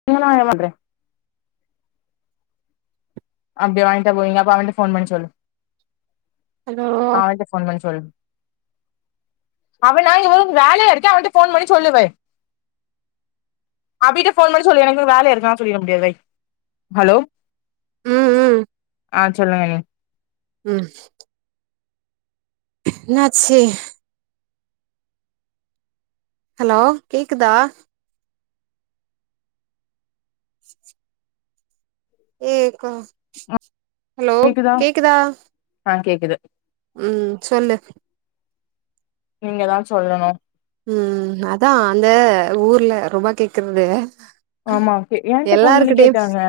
[unintelligible] அப்டி வாங்கிட்டா போவிங்க அப்ப அவன்ட்ட ஃபோன் பண்ணி சொல்லு ஹலோ அவன்ட்ட ஃபோன் பண்ணி சொல்லு அவனா இவ வேலயா இருக்க அவன்ட்ட ஃபோன் பண்ணி சொல்லுவே அவிட்ட ஃபோன் பண்ணி சொல்லு எனக்கு வேல இருக்கா நா சொல்லிட முடியாது வை ஹலோ ம் ம் ஆ சொல்லுங்கண்ணி ம் என்னாச்சு ஹலோ கேக்குதா ஹ ஏ க ஹலோ கேக்குதா ஆ கேக்குது ம் சொல்லு நீங்கதா சொல்லணு ம் அதா அந்த ஊர்ல ரொம்ப கேக்கறது ஆமா ஏன்ட்ட ஃபோன் பண்ணி கேட்டாங்க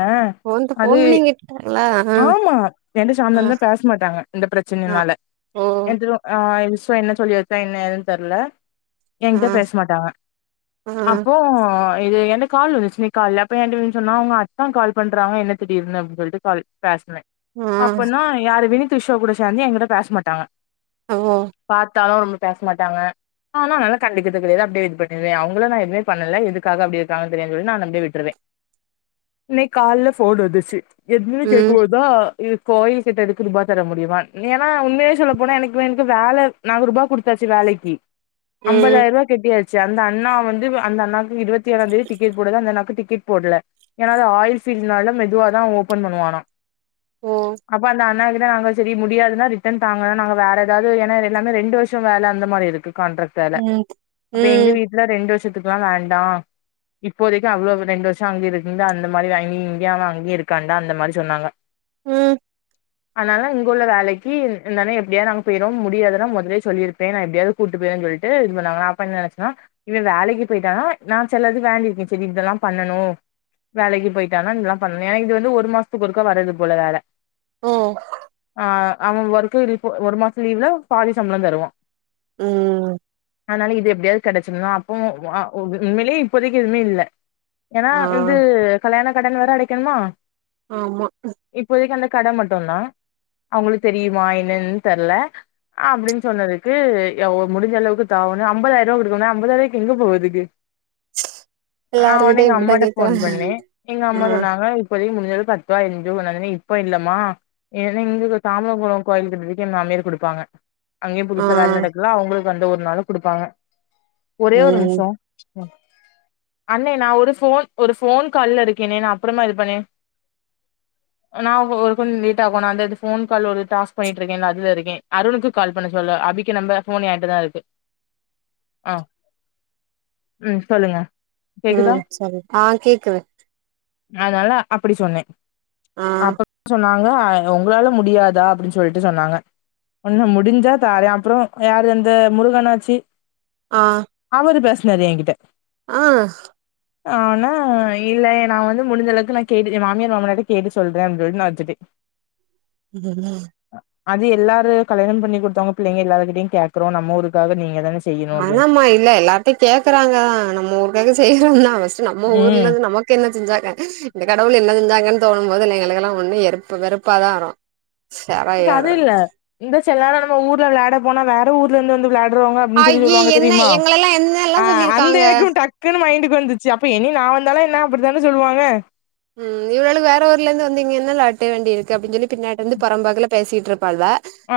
ஃபோன்ட்ட அது ஃபோன் பண்ணி கேட்டாங்களா ஆ ஆமா எந்துருச்சு வந்து ஆ வந்து பேச மாட்டாங்க இந்த ஆ பிரச்சனைனால ஓ எனக் தெரியு ஆ இஸோ என்ன சொல்லி வெச்சா என்ன ஏதுன் தெர்ல ஆ எங்கிட்ட பேச மாட்டாங்க ஆ அப்போ இது எனக் கால் வந்துச்சு இன்னைக் காலில அப்ப ஏன்ட்ட வந் சொன்னா அவுங்க அத்தா கால் பண்றாங்க என்ன திடீர்னு அப்டினு சொல்லிட்டு கால் பேசனே ஆ அப்பனா யாரு வினித் விஷ்வா கூட சேந்து எங்கிட்ட பேச மாட்டாங்க ஓ பாத்தாலு பேச மாட்டாங்க அதனா நாலா கண்டுகிறது கெடையாது அப்டே இது பண்ணிர்வே அவுங்களு நா எதுவுமே பண்ணல எதுக்காக அப்டி இருக்காங்கன் தெரியாது சொல்லி நா அப்டியே விட்ருவே இன்னைக் காலல ஃபோன் வந்துச்சு என்னனுன் ம் கேக்கும் போதா இது கோயில் கிட்டருக்கு ருபா தர முடியுமான் ஏனா உண்மையாவே சொல்ல போன எனக்கு இவனுக்கு வேல நானூறுபா குடுத்தாச்சு வேலைக்கி ம் அம்பதாயிருவா கெட்டியாச்சு அந்த அண்ணா வந்து அந்த அண்ணாக்கு இருவத்தி ஏழாந் தேதி டிக்கெட் போடுது அந்த அண்ணாக்கு டிக்கெட் போடல ஏனா அது ஆயில் ஃபீல்டுனால மெதுவாதா ஓபன் பண்ணுவானா ஓ அப்ப அந்த அண்ணாக்குதா நாங்க செரி முடியாதுன்னா ரிட்டன் தாங்க நாங்க வேற எதாவது ஏனா எல்லாமே ரெண்டு வருஷ வேல அந்த மாரி இருக்கு கான்ட்ரேக்ட் வேல ம் அப்ப எங்க ம் வீட்ல ரெண்டு வருஷத்துகெல்லா வேண்டா இப்போதைக்கு அவ்ளவு ரெண்டு வருஷ அங்கிருந்து அந்த மாரி அங்க இங்கயு அவ அங்கய இருக்கான்டா அந்த மாரி சொன்னாங்க ம் அதனால இங்குள்ள வேலைக்கு அந்தண்ண எப்டியாது நாங்க போய்ருவோ முடியாதுனா மொதலயே சொல்லிருப்பே நா எப்டியாது கூப்ட்டு போயிரு சொல்லிட்டு இது பண்ணாங்க நா அப்ப என்ன நெனச்சனா இவ வேலைக்கு போய்ட்டானா நா செல்லது வேண்டிருக்கே சேரி இதெல்லா பண்ணணு வேலைக்கு போயிட்டானா இதெல்லா பண்ணனு ஏனா இது வந்து ஒரு மாசத்துக்கு ஒருக்கா வரது போல வேல ஓ ஆ அவ ஒர்க்கு இப்ப ஒரு மாச லீவ்ல பாதி சம்பளந் தருவா ம் அனால இது எப்டியாவது கெடச்சிடனு அப்போ உண்மைலே இப்போதைக்கு எதுமே இல்ல ஏன்னா ஆ இது கல்யாண கடன வேற அடைக்கணுமா ஆமா இப்போதிக்கி அந்த கட மட்டுந்தா அவுங்களுக் தெரிமா என்னனு தெர்ல அப்டின் சொன்னதுக்கு எ ஓ முடிஞ்சளவுக்கு தவண ஐம்பதாயரூவா குடுக்கவுமே ஐம்பதாயரூவாய்க்கு எங்க போவதுக்கு நா ஒன்னே எல்லாருகிட்டயு எங்க இப்டிதா அம்மாட்ட ஃபோன் கேக்குறாங்க பண்ணே எங்க ஆ அம்மா சொன்னாங்க இப்போதக்கி முடிஞ்சது பத்தோ பதினஞ்சோ சொன்னாலுமே இப்போ இல்லம்மா ஏனா இந்துக்கள் தாமரகொளோ கோயில் கட்றதுக்கே எ மாமியார் குடுப்பாங்க அங்கே ஆ புதுசா வேல நடக்குல அவுங்களுக்கு அந்த ஒரு நாளு குடுப்பாங்க ஒரே ஒரு ம் நிம்ஷோ [inaudible] அண்ணே நா ஒரு போன் ஒரு போன் கால்ல இருக்கேனே நா அப்புறமா இது பண்ணே நா ஒகு லேட் ஆகு அந்த போன் கால் ஒரு டாஸ் பண்ணிட்டு இருக்கே அதுல இருக்கே அருனுக்கு கால் பண்ண சொல்லு அபி நம்ப ஃபோன் என்டதா இருக்கு ஆ ம் சொல்லுங்க ம் சொல் ஆ கேக்குது ஆனால அப்டி சொன்னே ஆ அப்ப சொன்னாங் க உங்ளால முடியாதா அப்டின் சொல்லிட்டு சொன்னாங்க ஒன்னு முடிஞ்சா தாரே அப்றோ யார் அந்த முருகண்ணாச்சி ஆ அவரு பேசுனாரு என்கிட்ட ஆ ஆனா இல்ல நா வந்து முடிஞ்சளவுக்கு நா கேட்டு எ மாமியார் மாமனார்ட்ட கேட்டு சொல்றே அப்டின் சொல்லிட்டு நா வச்சுட்டி இதெல்லா அது எல்லாரு கல்யாணோ பண்ணி குடுத்தாங்க பிள்ளைங்க எல்லார்கிட்டயு கேக்குறோ நம்ம ஊருக்காக நீங்க தான ஆனா மா இல்ல எல்லார்ட்டையு கேக்குறாங்க தா நம்ம ஊருக்காக செய்றோ தா ஃபஸ்ட்டு நம்ம ம் ஊர்லந்து நம க்கென்ன செஞ்சாங்க இந்த கடவுள் என்ன செஞ்சாங்கன் தோணும்போது எங்களுக்கெல்லா ஒண்ணு எருப்பு வெறுப்பாதா வரு எனக்கு அது செரையாரு இல்ல இந்த செலநேரோ நம்ம ஊர்ல வெளாட போனா வேற ஊர்லந்து வந்து வெளாட்ரோங்க அப்டின் சொல்லி ஐயி சொல்வாங்க என்ன தெரிமா எங்களெல்லா என்னெல்லா ஆ அந்த சொல்லிருக்காங்க எனக்கு டக் குனு மைண்டுக்கு வந்துச்சு அப்ப இனி நா வந்தாலு என்ன அப்டிதான சொல்வாங்க ம் இவளுக வேற ஊர்லந்து வந்து இங்கென்ன ளாட்டுவேண்டி இருக்கு அப்டின் சொல்லி பின்னாடிந்து பொறம்பாக்குல பேசிட்ருப்பாள்வ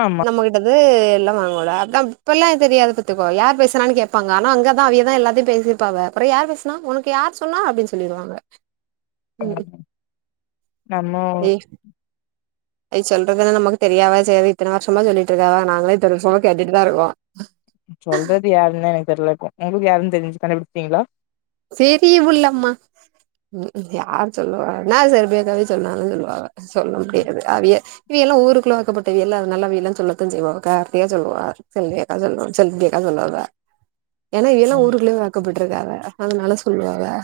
ஆமா நம்ம கிட் டது இல்லவாங்கோள அதா இப்பல்லா தெரியாது பாத்துக்கோ யார் பேசுனானு கேப்பாங்க ஆனா அங்கதா அவியதா எல்லாத்தையு பேசி ப்பாவ அப்றோ யார் பேசுனா ஒன்க்கு யார் சொன்னா அப்டின் சொல்லிருவாங்க ஆமா பே அவிய சொல்றதெல்லா நமக்கு தெரியாமயா சேரி இத்தன வர்ஷமா சொல்லிட்ருக்காவ நாங்ளே இத்தன வர்ஷமா கேட்டுட்டு தாருக்கோ சொல்றது யாருன் தா எனக்கு தெர்லக்கு உங்களுக்கு யாருனு தெரிஞ்சு கண்டுபுடிச்சிட்டீங்ளா செரி உள்ளம்மா யார் சொல்லுவா நா செல்வி அக்காவே சொன்னாலு சொல்லுவாவ சொல்ல முடியாது அவிய இவியல்லா ஊருக்குள்ள வாக்கப்பட்டவையல அதனால அவியல்லா சொல்லத்தா செய்வாவ கார்த்திகா சொல்லுவா செல்வி அக்கா சொல்லு செல்வி அக்கா சொல்லாதா ஏனா இவியலா ம் ஊருக்குள்ளே வாக்கபட்ருக்காவ அதனால சொல்வாவ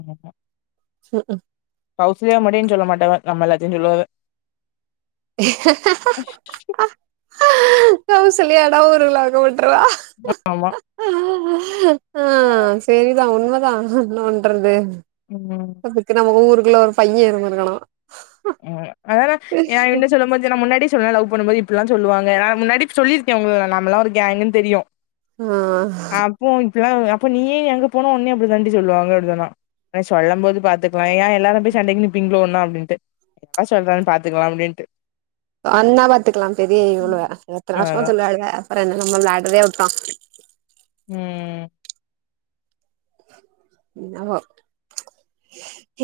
ஆமா ம்க்ம் கௌசல்யா மடின் சொல்ல மாட்டாவ நம்ம எல்லாத்தையு சொல்லுவாவ கௌசல்யான்னா உருவாக்கப்பட்ருவா ஆமா ஆ சேரிதா உண்ம தா என்ன பண்றது ம் அதுக்கு நம்ம ஊருக்குள்ள ஒரு பைய இருந்துருக்கணு ம் அதா நா ஏ என்ன சொல்லுவ பாத்தீன்னா முன்னாடி சொன்ன லவ் பண்ணும்போது இப்டில்லா சொல்வாங்க நா முன்னாடி சொல்லிருக்கே உங்கள நாமல்லா ஒரு கேங்குன் தெரியு ஆ அப்போ இப்பிட்லா சொல்லுவ அப்ப நீயே அங்க போனா உன்னயு அப்டி தாண்டி சொல்லுவாங்க அப்டி சொன்னா [unintelligible] சொல்லம்போது பாத்துக்கலா ஏ எல்லாரு போய் சண்டைக் நிப்பீங்ளோ ஒன்னா அப்டின்ட்டு யார் சொல்றான்னு பாத்துக்கலா அப்டின்ட்டு வந்தா பாத்துக்கலா பெரிய இவுளுக ம். அ எத்தன வர்ஷமா அதா சொல்லுராளுக அப்பறோ என்ன நம்ம விளாட்றதே உட்டோ ம் என்னவோ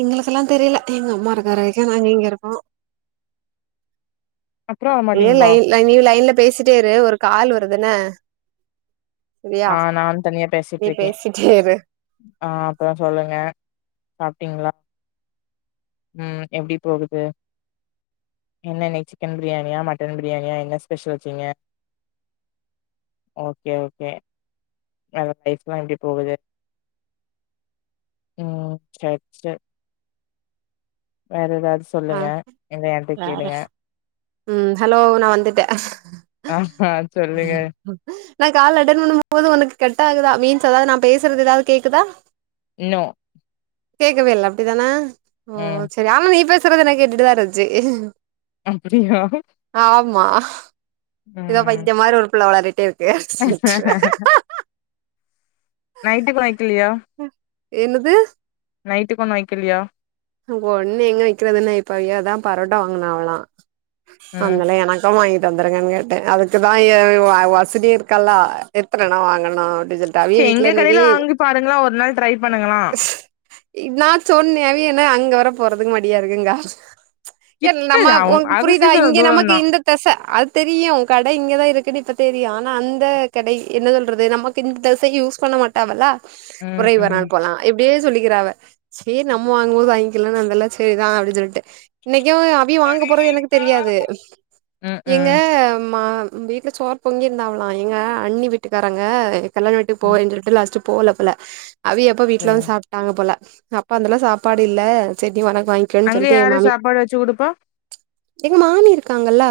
எங்களுக்கெல்லா தெரியில எங்கம்மா இருக்க வரைக்கு நாங் இங்க இருப்போ அப்றோ அப்படியே லை வரமாட்டீங்களா லைன்ல நீ லைன்ல பேசிட்டே இரு ஒரு கால் வருது என்ன சரியா ஆ நான் தனியா நீ பேசிட்ருக்கேன். பேசிட்டே இரு ஆ அப்பறோ சொல்லுங்க சாப்ட்டீங்ளா ம் எப்டி போகுது என்ன இன்னிக் சிக்கன் பிரியாணியா மட்டன் பிரியாணியா என்ன ஸ்பெஷல் வெச்சீங்க ஓகே ஓகே [unintelligible] லைஃப்லா எப்டி போகுது ம் சேர் சேர் வேற எதாவ்து ஆ சொல்லுங்க இல்ல என்ட்ட வேற கேளுங்க ம் ஹலோ நா வந்துட்டே ஆஹா சொல்லுங்க. நா கால அட்டன் பண்ணும்போது உனக்கு கட்டாகுதா மீன்ஸ் அதாவ்த் நா பேசற்து எதாவ்து கேக்குதா நோ கேக்கவே இல்ல அப்டிதான ம் செரி ஆம் நீ பேசற்து எனக் கேட்டுட்டுதா இருந்ச்சி அப்பிடியா ஆமா ம் பைத்தியோ மாரி ஒரு புள்ள ஒலரிட்டே இருக்கு நைட்டுக் வெக்கலியா ம் என்னது நைட்டுக் ஒன்னு வெக்கலியா ஒன்னு எங்க வெக்கிறது இன்னு இப்பயேதா பரோட்டா வாங்குனாவளா ம் அந்தல்ல எனக் மொத்தமா வாங்கீட் வந்துருங்கன் கேட்டே அதுக்குதா ஏ வா வசதி இருக்கல்லா எத்தனன்னோ வாங்கனு அப்டி சொல்ட்டு அவிய சரி எங்க வீட்ல கடையில இன்னைக்கி வாங்கி பாருங்களேன் ஒரு நாள் ட்ரை பண்ணுங்களா. இ நா சொன்னே அவிய என்ன அங்க வர போறதுக்கு மடியா இருக்குங்கா என்னம்மா கிட்டதா அவு உனக் அரிசி புரியிதா சாதோ இங்க நமக் தூரந்தா. இந்த தெச அது தெரியு கட இங்கதா இருக்குனு இப்ப தெரியு ஆனா அந்த கடை என்ன சொல்றது நமக் கு இந் தெசை யூஸ் பண்ண மாட் டவலா ம் ஒரே ஒரு ம். நாள் போலா இப்டியே சொல்லிக்கிறா அவ சேர் நம்ம வாங்கும்போது வ [unintelligible] அதலெல்லா செய்றா அப்டின்னு சொல்லிட்டு இன்னைக்கு அடி வாங்க போறது எனக்கு தெரியாது எங்க ம்ஹும் மா வீட்ல சோறு பொங்கிருந்தாங்கலா எங்க அண்ணி வீட்டுக்காரங்க கல்யாண வீட்டுக்கு போறேன்னு சொல்லிட்டு லாஸ்ட்டு போல போல அவே எப்ப ஓகே வீட்ல வந்து சாப்ட்டாங்க போல அப்ப அந்தெல்லா சாப் பாடு இல்ல செரி உனக்கு வாங்கிக்கனு அங்க சொல்லிட்டு எ யாரு மாமி சாப்பாடு வச்சு குடுப்பா எங்க மாமி இருக்காங்கல்லா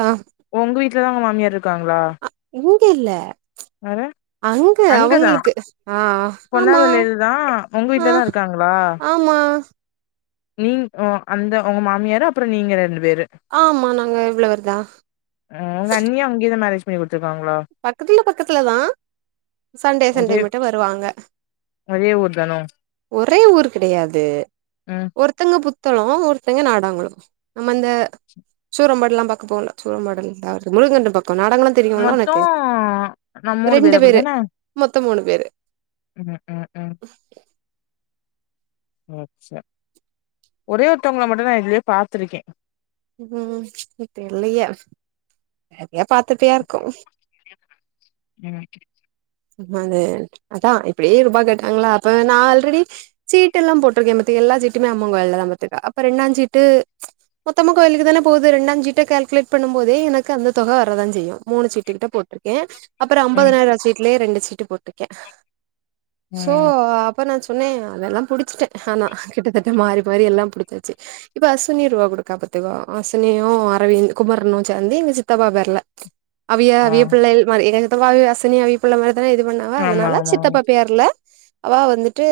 உங்க வீட்லதா உங்க மாமியார் இருக்காங்களா இங்க இல்ல வேற அங்க அங்கதா அவங்களுக்கு ஆ ஆமா ஆ உங்க ஆ வீட்லதா இருக்காங்களா ஆமா நீ அ அந்த உங்க மாமியார் அப்பற நீங்க ரெண்டு பேரு ஆமா நாங்க இவ்ள வேற்தா ம் உங்க அண்ணியு அங்க இக்கத மேரேஜ் பண்ணி குடுத்துருக்காங்களா பக்கத்துல பக்கத்துல தா சண்டே சண்டே ஒரே மட்டு வருவாங்க ஒரே ஊர் தானோ ஒரே ஊர் கெடையாது ம் ஒருத் த்தவங்க புத்தளோ ஒருத்தவங்க நாடாங்குளம் நம்ம இந்த சூரம்பாட்லா பாக்க போவோல சூரம்பாட்லா ரெண்டாவது [unintelligible] பக்கோ நாடங்குள தெரியுல உனக்கு ஓ நம்ம மூணு பேரு அப்டி தானே மொத்தோ மூணு பேரு ம் ம் ம் [unintelligible] ஒரே ஒருத்தவங்கள மட்டு நா எதுலயோ பாத்துருக்கே ம் இப்ப இல்லையே எப்பையா பாத்தப்பையா இருக்கு ம் அது அதா இப்டியே ரூபா கேட்டாங்ளா அப்ப நா ஆல்ரெடி சீட்டு எல்லா போட்டிருக்கே மத்த எல்லா சீட்டுமே அம்மங் கோயில்லதா பாத்துக்க அப்ப ரெண்டாச் சீட்டு மொத்தமா கோயிலுக்கு தானே போது ரெண்டாச் சீட்ட கால்குலேட் பண்ணும் போதே எனக்கு அந்த தொக வரதா செய்யு மூணு சீட்டு கிட்ட போட்ருக்கே அப்பற ம் ஐம்பதினாய் ரூவா சீட்லே ரெண்டு சீட்டு போட்டுருக்கே சோ ம் அப்போ நா சொன்னே அதெல்லா புடிச்சிட்டே ஆனா கிட்டத்தட் மாறி மாறி எல்லா புடிச்சாச்சு இப்ப அசுனி ரூவா குடுக்கா பாத் துக்கோ அஸ்னியு அரவிந்த் குமரனு சேந்து எங்க சித்தப்பா பேர்ல அவிய ஆ அவிய பிள்ளையில் மாரி எங்க சித்தப்பா அவிய அஸ்சினிய அவிய பிள்ள மாரி தானே இது பண்ணா அவ ஆமா அதனால ஆமா ஆமா சித்தப்பா பேர்ல அவா வந்துட்டு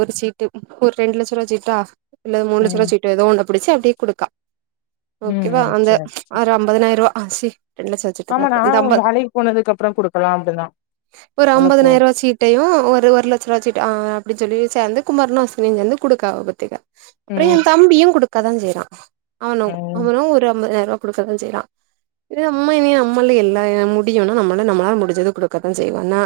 ஒரு சீட்டு ஒரு ரெண்டு லட்ச ரூவா சீட்டா அல்லது மூணு லட்ச ம் ரூவா சீட் டு ஏதோ ஒண்ண புடிச்சு அப்டியே குடுக்கா ம் ஓகேவா ம் அந்த சேர் ஒரு ஐம்பதனாயிரூவா சி ரெண்டு லட்சத் சீட்டுதா ஆமா நா இருக்கு அந்த ஐம்பத் வேலைக்கு போனதுக்கு அப்புறோ குடுக்கலா அப்டிதா ஒரு நல்லா போ ஐம்பதனாயிரூவா சீட் டையு ஒரு ஒரு லட்சரூவா சீட் ஆ அப்டி சொல்லி சேந்து குமரனு அஸ்வினி சேந்து குடுக்காங்க பாத்துக்க அப்பற எ ம் தம்பியு குடுக்கதா செய்றா அவனு ம் அவனு ஒரு ஐம்பதாயிரூவா குடுக்கதா செய்றா இது நம்ம இனி நம்மளு எல்லா முடியுன்னா நம்மளு நம்மளால முடிஞ்சது குடுக்கத்தா செய்லா நா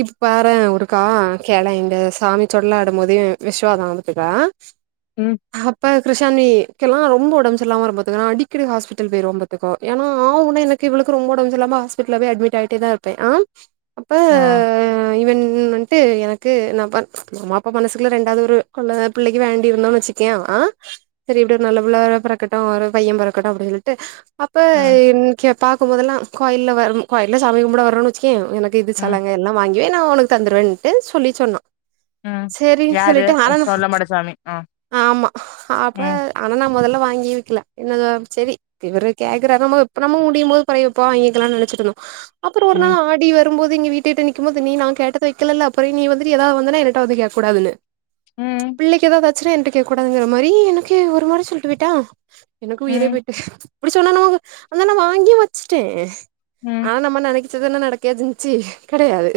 இப்பாரே ஒருக்கா கேளே இந்த சாமி சொட்ல்ல ஆடும் போதே விஷ்வா தா பாத்துக்க ம் அப்பா கிருஷாணிகெல்லா ரொம்ப உடம்பு சரியில்லாமல் வரு பாத்துக்கோ நா அடிக்கடி ஹாஸ்பிட்டல் போயிருவோ பாத்துக்கோ ஏனா ஆ உனா எனக்கு இவளுக்கு ரொம்ப ஒடம்பு சரியில்லாம ஹாஸ் பிட்டல போய் அட்மிட் ஆயிட்டே தா இருப்பே ஆம் ஆ இவன் வன்ட்டு எனக்கு நா பன் அம்மா அப்பா மனசுக்குள்ள ரெண்டாவது ஒரு கொ பிள்ளைக்கு வேண்டி இருந்தோ வச்சிக்கோ ங்க செரி இப்டி ஒரு நல்ல பிள்ள பி றக்கட்டும் ஒரு பைய பொறக்கட்டு அப்டியில்டு அப்ப ம் இன கோ பக்கும்போ தெல்லா கோயில்லா வரம் கோயில்ல சாமி கும்பட வரணு வச்சிக்கோய எனக்கு இது ம் சலங்கய எல்லா வாங்கிவை நான் உனக்கு தந்துருவன்டு சொல்லி சொன்னா ம் செரின் யாரு சொல்லிட்டு ஆனா சொல்ல மாடசாமி ஆ ஆமா ஆப்ப ம் ஆனா நா முதல்ல வாங்கி விக்கல என்னதோ செரி இவரு கேக்குறா நம்ம இப்ப நம்ம முடியும் போது [unintelligible] வாங்கிக்கிலான் நனச்சிட்டுருந்தோ அப்ரோ ஒரு ம் நாள் ஆடி வரும்போது எங்க வீ கேட்டு நிக்கும் போது நீ நா கேட்டத வைக்கலலா அப்புற நீ வந்து ஏதாவது வந்தனா எனட்ட வந்து கேக்க கூடாதுனு ம் பிள்ளைக்கு ஏதா ஆச்சினா என்ட கேக்க கூடாதுங்கிற மாரி எனக்கே ஒரு மாரி சொல்ட்டு போய்ட்டா எனக்கு உயிரே ம் போய்ட்டு ம் ச்சதன நடக்கயா செஞ்சிச்சி கெடையாது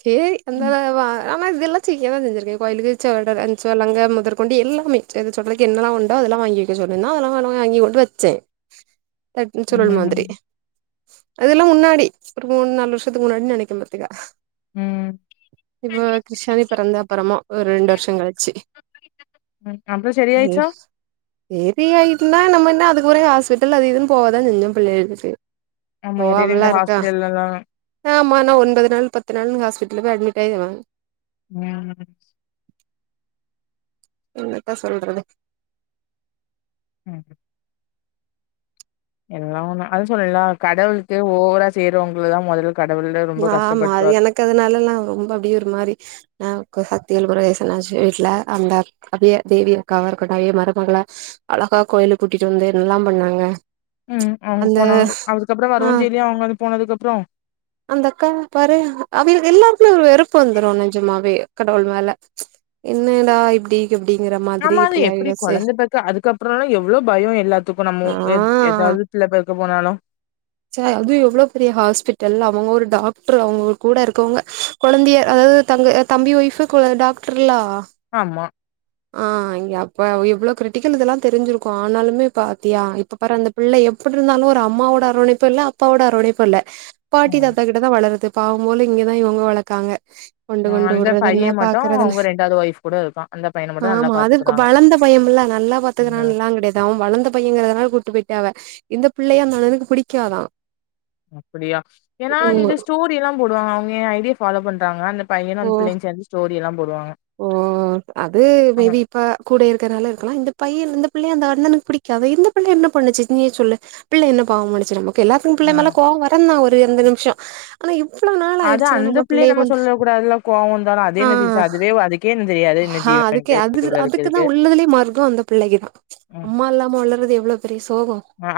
சேரி அந்தலா வா ஆனா இதெல்லா செய்ய தா செஞ்சிருக்கே கோயிலுக்கு சொடல சொலங்க முதற்கொண்டு எல்லாமே சுடைலக்கு என்னலா உண்டோ அதெல்லா வாங்கி வைக்க சொன்னனா அதெல்லா கடைல வாங்கி கொண்டு வச்ச தட்டு ம் சுருள் மாதிரி அதெல்லா முன்னாடி ஒரு மூனு நாலு வருஷத்துக்கு முன்னாடின் நினைக்க பாத்துக்கோ ம் இப்ப கிருஷ்னாணி பிறந்த அப்பறமோ ஒரு ரெண்டு வருஷம் கழிச்சி ம் அப்ரோ சரி ஆயிருச்சா பேபி ஆயிட்டுனா நம்ம என்ன அதுக்கு பெறகு ஹாஸ்பிட்டல் அது இதுன்னு போவ தா செஞ்சோ பிள்ளேளுக்கு ஆமா எடைலே இந்த ஹாஸ்பிட்டல் எல்லல்லா ஆமா நான் ஒன்பது நாள் பத்து நாள் ஹாஸ்பிட்டல போய் அட்மிட் ஆயிருவ ஆ என்னத்த சொல்றது ம் ஹ எல்லா ஒன்னு அதுவு சொல்லுலா கடவுலுக்கு ஓவரா செய்றவங்களதா முதல்ல கடவுள்ளு ஆமா அது எனக்கு அதனாலல்லா ரொம்ப அப்டியே ஒரு மாரி நா சக்தியல் பிரதேசம்லா வச்சி வீட்ல அந்த அவிய தேவி அக்காவா இருக்கட்டு அவிய மருமகள அழகா கோயிலு கூட்டிட்டு வந்து என்னல்லாம் பண்ணாங்க ம் அவங்க அந்த போனாங்க அதுக்கு அப்புறம் ஆ வரவு செயிலியா அவங்க அது போனதுக்கு அப்ரோ அந்த அக்கா பாரு அவிய எல்லாருக்குமே ஒரு வெறுப்பு வந்துரு நேசமாவே கடவுள் மேல என்னடா இப்டி எப்டிங்கிறமா ஆமா அது எப்டி குழந்த போக்க அதுக்கப்புறலா எவ்ளோ பயோ எல்லாத்துக்கு நாம்மோ ஆ ஏ ஏதாவது பிள்ள பேக்க போனாலு ச அது எவ்ளோ பெரிய ஹாஸ்பிட்டல் அவங்க ஒரு டாக்டர் அவங்க கூட இருக்கவங்க குழந்தைய அதாவது தங்கை தம்பி ஒய்ஃப் குழந் டாக்டர்லா ஆமா ஆ இங்க அப்ப அவ் இவ்ளோ கிரிட்டிக்கல் இதெல்லா தெரிஞ்சிருக்கும் ஆனாலுமே பாத்தியா இப்ப பாரு அந்தப் பிள்ளா எப்டி இருந்தாலு ஒரு அம்மாவோட அரவணைப்பு இல்ல அப்பாவோட அரவணைப்பு இல்ல பாட்டி ம். தாத்தா கிட்ட அப்டிதா வளரது பாவோ போல இங்கதா இவ்க வழக்கார்க்காங்க கொண்டு அஹ் கொண்டு அந்த உட்றது என்ன பையன் மட்டும் பாக்கறது என்ன அவங்க ஒய்ஃப் கூட இருக்கான். அந்த பையன மட்டும் நல்லா ஆமா அது பாத்துக்கிறாங்க. வளந்த பயமில்ல நல்லா ம். பாத்துக்கரான்ல்லா கெடையாது இது அவ வளந்த பையங்கறதனால கூட்டு போயிட்ட அவ இந்த பிள்ளைய அந்த அண்ணனுக்கு பிடிக்காதா அப்டியா ஏனா இந்த ம் ஸ்டோரி எல்லா போடுவாங்க அவுங்க எ ஐ டி ய ஃபாலோ பண்றாங்க அந்த பையனு ஓ அந்த பிள்ளைையு சேந்து ஸ்டோரி எல்லா போடுவாங்க ஓ அது மேபி ம். இப்ப கூட இருக்கிறனால இருக்கலா இந்த பைய்யே இந்த பிள்ளைய அந்த அண்ணனுக்கு பிடிக்காது இந்த பிள்ளை என்ன பண்ணுச்சு நீயே சொல்லு பிள்ளை என்ன பாவ பண்ணுச்சு நமக்கு எல்லாத்துக்கு பிள்ளை மேல ம். கோவோ வருந்தா ஒரு எந்த நிம்ஷோ ஆனா இவ்ளவு நாள் அது ஆயிடுச்சல்ல அந்த நம்ம பிள்ளைய கொண்டு சொல்லக்கூடாதுல்ல கோவம் வந்தாலும் அது ஆ என்ன செய்யுச்சு? அதுவே அதுக்கே என்னன் தெரியாது என்ன ஆ ஜீவன் அதுக்கே அது இதுக்குள்ள அதுக்குதா இருக்குதுக்கு. உள்ளதுலே மர்கோ அந்த பிள்ளைகதா அம்மா இல்லாம வளர்றது எவ்ளோ பெரிய சோகோ ஆ